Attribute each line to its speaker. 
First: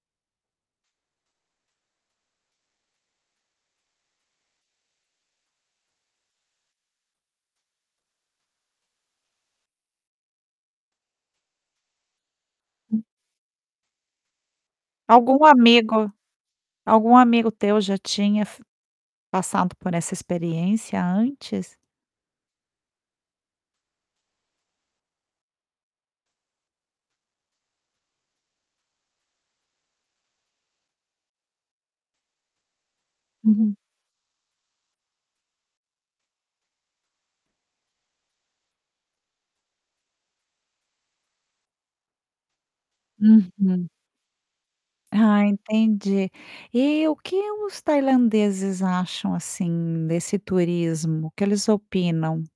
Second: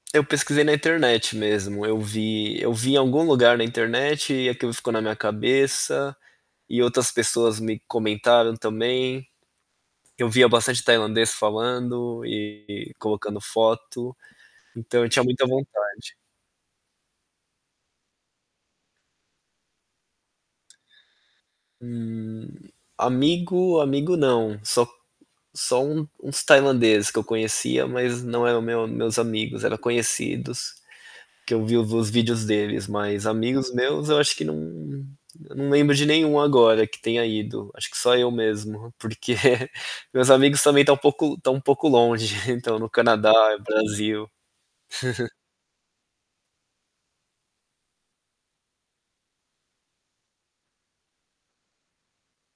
Speaker 1: Eu pesquisei na internet mesmo, eu vi eu vi em algum lugar na internet e aquilo ficou na minha cabeça, e outras pessoas me comentaram também. Eu via bastante tailandês falando e
Speaker 2: Hum.
Speaker 1: colocando foto. Então, eu tinha
Speaker 2: Algum
Speaker 1: muita
Speaker 2: amigo
Speaker 1: vontade.
Speaker 2: algum amigo teu já tinha fi passado por essa experiência antes?
Speaker 1: Hum, amigo, amigo não, só só um uns tailandês que eu conhecia mas não era o meu meus amigos, era conhecidos, que eu vi os vídeos deles mas amigos
Speaker 2: Uhum.
Speaker 1: meus eu acho que não, eu não lembro de nenhum agora que tenha ido, acho que só eu mesmo porque meus amigos também estão um pouco estão um pouco longe, estão no Canadá,
Speaker 2: Uhum.
Speaker 1: Brasil.
Speaker 2: Ah, entendi. Eh o que os tailandeses acham, assim, desse turismo, o que eles opinam?